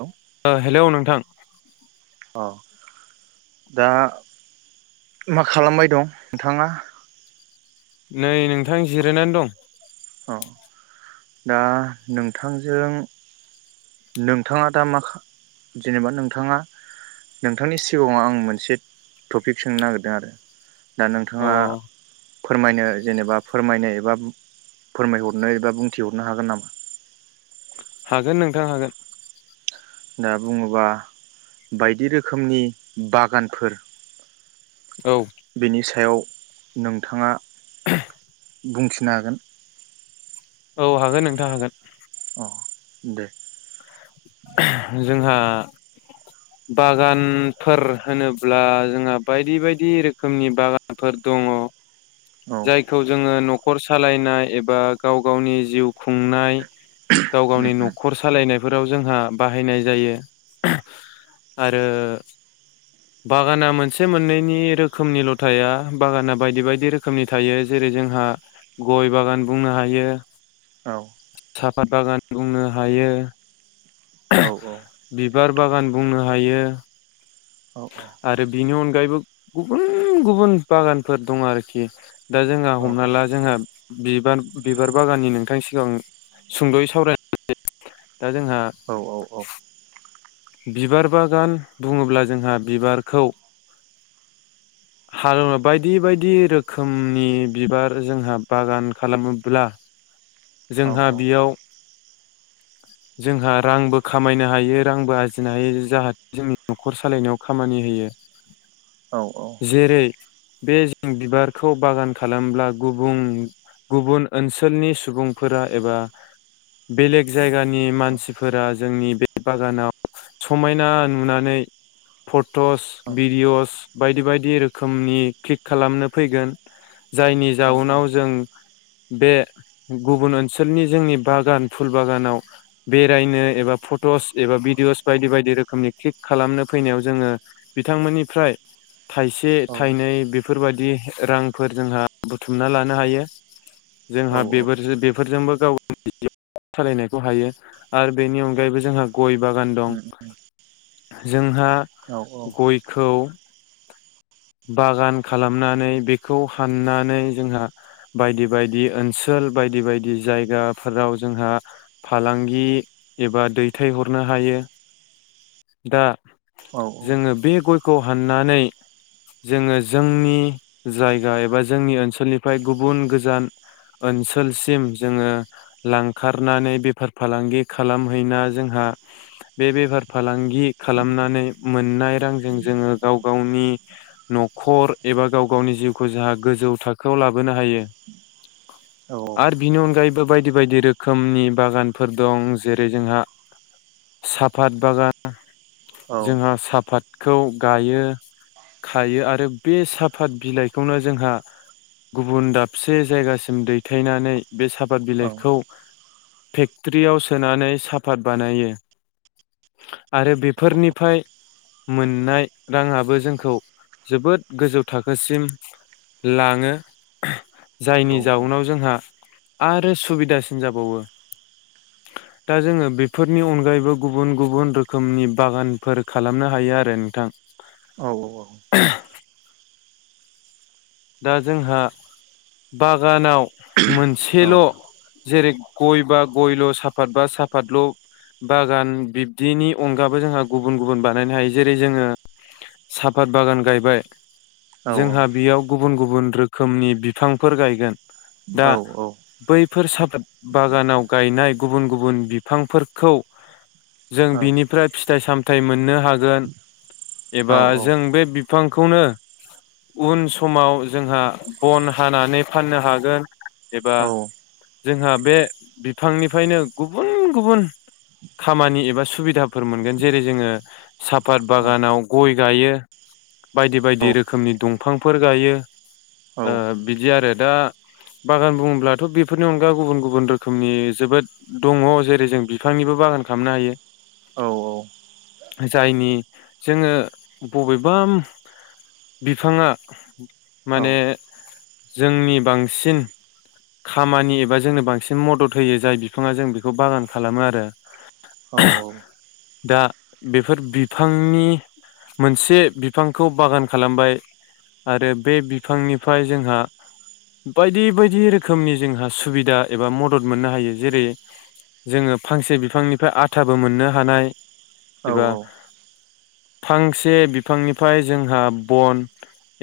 औ हेलौ नोंथां अ दा मा खालामबाय दं नोंथाङा नै नोंथां जिरायनानै दं अ दा नोंथांजों नोंथाङा दा मा जेनेबा नोंथाङा नोंथांनि सिगाङाव आं मोनसे टपिक सोंनो नागिरदों आरो दा अ नोंथाङा फोरमायनो जेनेबा फोरमायनो एबा फोरमायहरनो एबा बुंथिहरनो हागोन नामा हागोन नोंथां हागोन दा बुङोबा बायदि रोखोमनि बागानफोर औ बेनि सायाव नोंथाङा बुंथिनो हागोन औ हागोन नोंथां हागोन अ दे जोंहा बागानफोर होनोब्ला जोंहा बायदि बायदि रोखोमनि बागानफोर दङ औ जायखौ जोङो नखर सालायनाय एबा गाव गावनि जिउ खुंनाय गाव उम गावनि उम नखर सालायनायफोराव जोंहा बाहायनाय जायो आरो बागाना मोनसे मोननैनिरोखोमनिल थाया बागाना बायदि बायदि रोखो रोखोमनि थायो जेरै जोंहा गय बागान बुंनो हायो औ साफत बागान बुंनो हायो औ बिबार बागान बुंनो हायो औ आरो बिनि अनगायैबो गुबुन गुबुन बागानफोर दङ आरोखि दा जोंहा औ हमना ला जोंहा बिबार बिबार बागाननि नोंथांनि सिगां सुंद'यै सावरायनानै दा जोंहा औ बिबार बागान बुङोब्ला जोंहा बिबारखौ हालेव बायदि बायदि रोखोमनि बिबार जोंहा बागान खालामोब्ला औ जोंहा औ बेयाव जोंहा रांबो खामायनो हायो रांबो आरजिनो हायो जाहाथे जोंनि न'खर सालायनायाव खामानि होयो औ औ जेरै बे जों बिबारखौ बागान खालामब्ला गुबुन गुबुन ओनसोलनि सुबुंफोरा एबा बेलेग जायगानि मानसिफोरा जोंनि बे बागानाव समायना नुनानै फट'स भिडिअस बायदि बायदि रोखोमनि क्लिक खालामनो फैगोन जायनि जाउनाव जों बे गुबुन ओनसोलनि जोंनि बागान फुल बागानाव बेरायनो एबा फटस एबा भिडिअ'स बायदि बायदि रोखोमनि क्लिक खालामनो फैनायाव जोङो बिथांमोननिफ्राय थाइसे थाइनै बे बेफोरबायदि रांफोर जोंहा बुथुमना लानो हायो जोंहा बेफोर बे फोरजोंबो गाव गाव मि [inaudible] सालायनायखौ हायो आरो बेनि अनगायैबो जोंहा गय बागान दं जों जोंहा गयखौ बागान खालामनानै बेखौ हाननानै जोंहा बायदि बायदि ओनसोल बायदि बायदि जायगाफोराव जोंहा फालांगि एबा दैथायहरनो हायो दा जोङो बे गय खौ हाननानै जोङो जोंनि जायगा एबा जोंनि ओनसोलनिफ्राय गुबुन गोजान ओनसोलसिम जोङो लांखारनानै बेफार फालांगि खालामहैना जोंहा बे बेफार फालांगि खालामनानै मोननाय रांजों जोङो गाव गावनि नखर एबा गाव गावनि जिउखौ जोंहा गोजौ थाखोआव लाबोनो हायो आरो बिनि अनगायै बायदि बायदि बायदि रोखोमनि बागानफोर दं जेरै जोंहा साफत बागान जोंहा साफात खौ गायो खायो आरो बे साफात बिलाइखौनो जोंहा गुबुन दाबसे जायगासिम दैथायनानै बे साफाद बिलाइखौ खौ फेक्ट्रियाव सोनानै साफात बानायो आरो बेफोरनिफ्राय मोननाय राङाबो जोंखौ जोबोद गोजौ थाखोसिम लाङो जायनि जाउनाव जोंहा आरो सुबिदासिन जाबावो दा जोङो बेफोरनि अनगायैबो गुबुन गुबुन रोखोमनि बागानफोर खालामनो हायो आरो नोंथां औ औ औ दा जोंहा बागानाव मोनसेल जेरै गय बा गयल साफाद बा साफादल बागान बिब्दिनि अनगाबो जोंहा गुबुन गुबुन बानायनो हायो जेरै जोङो साफत बागान गायबाय जोंहा बेयाव गुबुन गुबुन रोखोमनि बिफांफोर गायगोन औ औ बेफोर स बागानाव गायनाय गुबुन गुबुन बिफांफोरखौ जों बिनिफ्राय फिथाइ सामथायाइ मोननो हागोन एबा जों औ बे बिफांखौनो उन समाव जोंहा बन हानानै फाननो हागोन एबा औ जोंहा बे बिफांनिफ्रायनो गुबुन गुबुन खामानि एबा सुबिदाफोर मोनगोन जेरै जोङो सापत बागानाव गय गायो बायदि बायदि रोखोमनि दंफां फोर गायो बिदि आरो दा बागान बुङोब्लाथ' बेफोरनि अनगा गुबुन गुबुन रोखोमनि जोबोद दङ जेरै जों बिफांनिबो बागान खालामनो हायो जायनि जोङो बबेबा बिफाङा [unintelligible] माने जोंनि बांसिन खामानि एबा जोंनो बांसिन मदद होयो जाय बिफाङा जों बेखौ बागान खालामो आरो औ औ दा बेफोर बिफांनि मोनसे बिफांखौ बागान खालामबाय आरो बे बिफांनिफ्राय जोंहा बायदि बायदि रोखोमनि जोंहा सुबिदा एबा मदद मोननो हायो जेरै जोङो फांसे बिफांनिफ्राय आथाबो मोननो हानाय एबा फांसे बिफांनिफ्राय जोंहा बन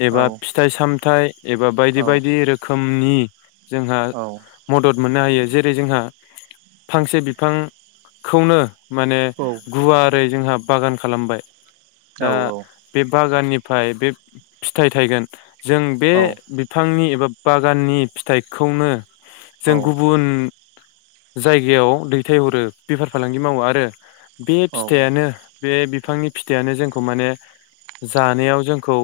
एबा फिथाइ सामथाइ एबा बायदि बायदि रोखोमनि जोंहा मदद मोननो हायो जेरै जोंहा फांसे बिफांखौनो माने गुवारै जोंहा बागान खालामबाय दा बे बागाननि ओमफ्राय बे फिथाइ थायगोन जों बे बिफांनि एबा बागाननि फिथाइखौनो जों गुबुन जायगायाव दैथायहरो बेफार फालांगि मावो आरो बे फिथाइयानो बे बि बिफांनि फिथाइयानो जोंखौ माने जानायाव जोंखौ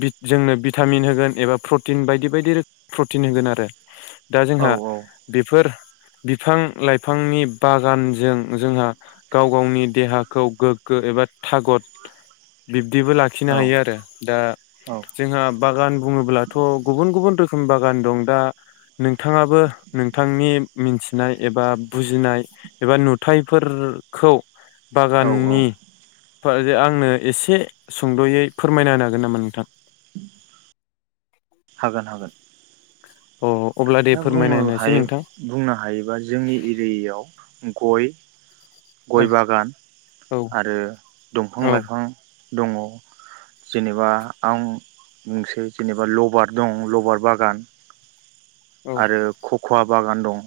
बित जोंनो भिटामिन होगोन एबा प्रटिन बायदि बायदि रोख प्रटिन होगोन आरो। दा जोंहा बेफोर बिफां लाइफांनि बागानजों जोंहा गाव गावनि देहाखौ गोग्गो एबा थागद बिब बिबदिबो लाखिनो हायो आरो दा जोंहा बागान बुङोब्लाथ' गुबुन गुबुन रोखोम बागान दं दा नोंथाङाबो नोंथांनि मिन्थिनाय एबा बुजिनाय एबा नुथायफोरखौ बागाननि फा यो आंनो एसे सुंद'यै फोरमायना होनो हागोन नामा नोंथां? [inaudible] हागोन हागोन। [inaudible] अब्ला दे दा फोरमायना बुंङो होनोसै हायो नोंथां बुंनो हायोबा जोंनि एरियायाव गय गय औ बागान औ आरो दंफां औ लाइफां दङ जेनेबा आं मोनसेै जेनेबा लबार दं लबार बागान। औ आरो खख'वा बागान दं।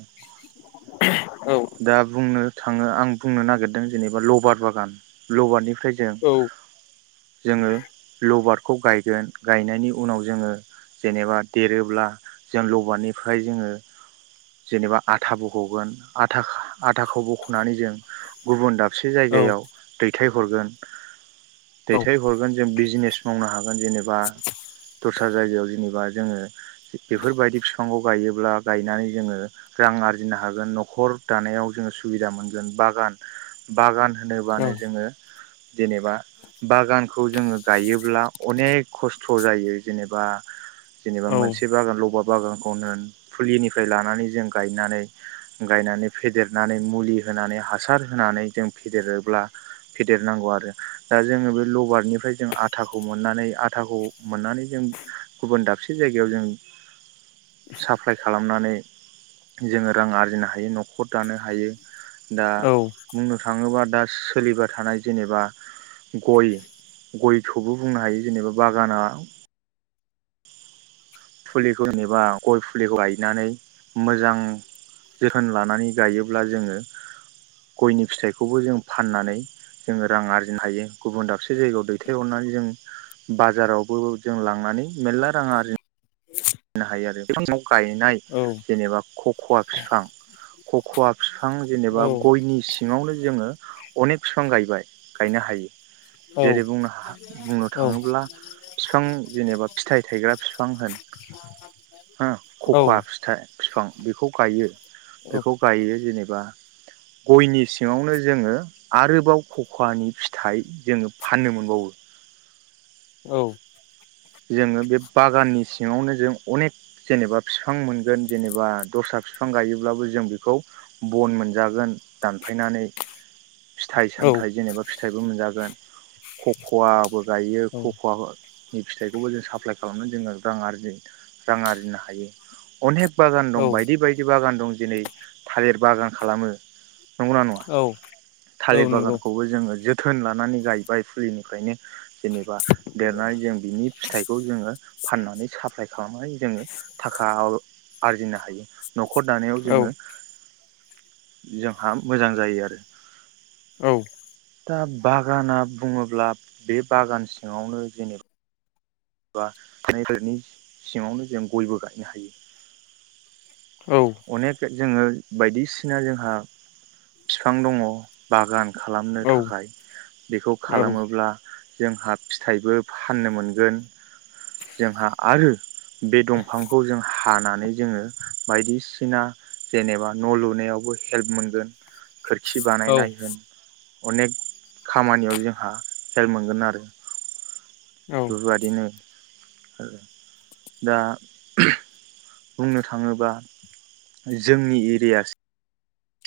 औ दा बुंनो थाङो आं बुंनो नागिरदों जेनेबा लबार बागान लबारनि फ्राय जों औ जोङो लबार खौ गायगोन गायनायनि उनाव जोङो जेनेबा देरोब्ला जों लबारनिफ्राय जोङो जेनेबा आथा बख'गोन। आथाख आथाखौ बख'नानै जों गुबुन दाबसे औ जायगायाव दैथाय हरगोन औ दैथाय हरगोन जों बिजिनेस मावनो हा जेनेबा दस्रा जायगायाव जेनेबा जोङो बेफोरबायदि बिफांखौ- गायोब्ला गायनानै जोङो रां आरजिनो हागोन न दानायाव जोङो सुबिदा मोनगोन बागान बागान औ होनोबानो जोङो जेनेबा बागानखौ जोङो गायोब्ला अनेक खस्थ' जायो जेनेबा जेनेबा औ मोनसे बागानलबा बागानखौनो फुलिनिफ्राय लानानै जों गायनानै गायनानै फेदेरनानै मुलि होनानै हासार होनानै जों फेदेरोब्ला फेदेरनांगौ आरो दा जोङो बे लबारनिफ्राय जों आथाखौ मोननानै आथाखौ मोननानै जों गुबुन दाबसे जायगायाव जों साप्लाय खालामनानै जोङो रां आर बुजिनो हायो न'खर दानो हायो। दा औ बुंनो थाङोबा दा सोलिबाय थानाय जेनेबा गय गयखौबो बुंनो हायो जेनेबा बागाना [inaudible] फुलिखौ नेबा गय फुलिखौ गायनानै मोजां जोथोन लानानै गायोब्ला जोङो गयनि फिथाइखौबो जों फाननानै जोङो रां आरजिनो हायो गुबुन दाबसे जायगायाव दैथायहरनानै जों बाजारावबो जों लांनानै मेर्ला रां आरजि ना हायो आरो बिफां साव। गायनाय जेनेबा खख'वा फिफां खख'वा बिफां जेनेबा गयनि सिङावनो जोङो अनेक बिफां गायबाय गायनो हायो। औ जेरै बुंनो हा बुंनो थाङोब्ला बिफां जेनेबा फिथाइ थायग्रा बिफां होन हो खख'वा फिथाइ। फिफां बिखौ गायो। बेखौ गायो जेनेब बा गयनि सिङावनो जोङो आरोबाव खख'वानि फिथाइ जोङो फाननो मोनबावो। औ। जोङो बे बागाननि सिङावनो जों अनेक जेनेबा बिफां मोनगोन जेनेबा दस्रा बिफां गायोब्लाबो जों बिखौ बन मोनजागोन। फिथाइ सामथाइ जेनेबा फिथाइबो मोनजागोन। खख'आबो। गायो खख'वा [unintelligible] फिथाइखौबो जों साप्लाय खालामना जोङो रां आरजि रां आरजिनो हायो अनेक बागान औ दं बायदि बायदि बागान दं दिनै थालिर बागान खालामो। नंगौना नङा औ थालिर औ नंगौ बागानखौबो जोङो जोब थोन लानानै गायबाय फुलिनिफ्रायनो। जेनेबा देरनानै जों बिनि फिथाइखौ जोङो फाननानै साप्लाइ खालामनानै जोङो थाखा खौ आरजिनो हायो। न'खर दानायाव औ जोङो जोंहा मोजां जायो आरो औ दा बागाना बुङोब्ला बे बागान सिङावनो जेनेबा एबा [unintelligible] नि सिङावनो जों गयबो गायनो औ हायो अनेक जोङो बायदिसिना जोंहा बिफां दङ बागान खालामनो औ थाखाय बेखौ औ खालामोब्ला जोंहा फिथाइबो फाननो मोनगोन जोंहा आरो बे दंफांखौ जों हानानै जोङो बायदिसिना जेनेबा न' लुनायावबो हेल्प मोनगोन खोरखि औ बानायनाय होन अनेक खामानियाव जोंहा हेल्प मोनगोन आरो बेफोरबायदिनो दा बुंनो थाङोबा जोंनि एरिया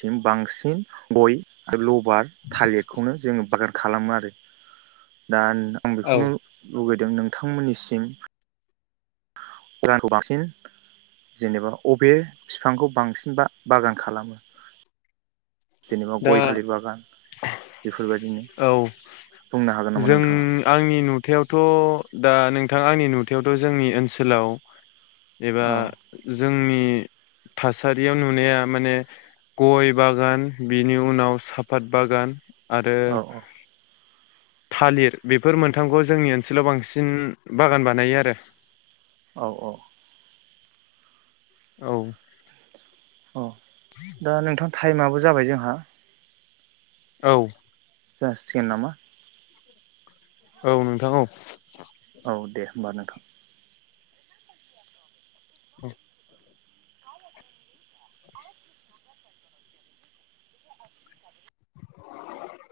सिम बांसिन गयखौल' आबाद थालिरखौनो जोङो बागान खालामो आरो दा आं औ बेखौनो लुबैदों नोंथांमोननिसिम उरांखौ [inaudible] बांसिन जेनेबा बबे बिफांखौ बांसिन बा-बागान खालामो जेनेबा दा गय थालिर बागान बेफोरबायदिनो औ बुंनो हागोन नामा जों नोंथाङा आंनि नुथायावथ' दा नोंथां आंनि नुथायावथ' जोंनि ओनसोलाव एबा औ जोंनि थासारियाव नुनाया माने गयबागान बिनि उनाव साफात बागान आरो औ थालिर बेफोर मोनथामखौ जोंनि ओनसोलाव बांसिन बागान बानायो आरो औ औ औ अ दा नोंथां टाइमाबबो जाबाय जोंहा औ जासिगोन नामा औ नोंथां औ औ दे होमबा नोंथां औ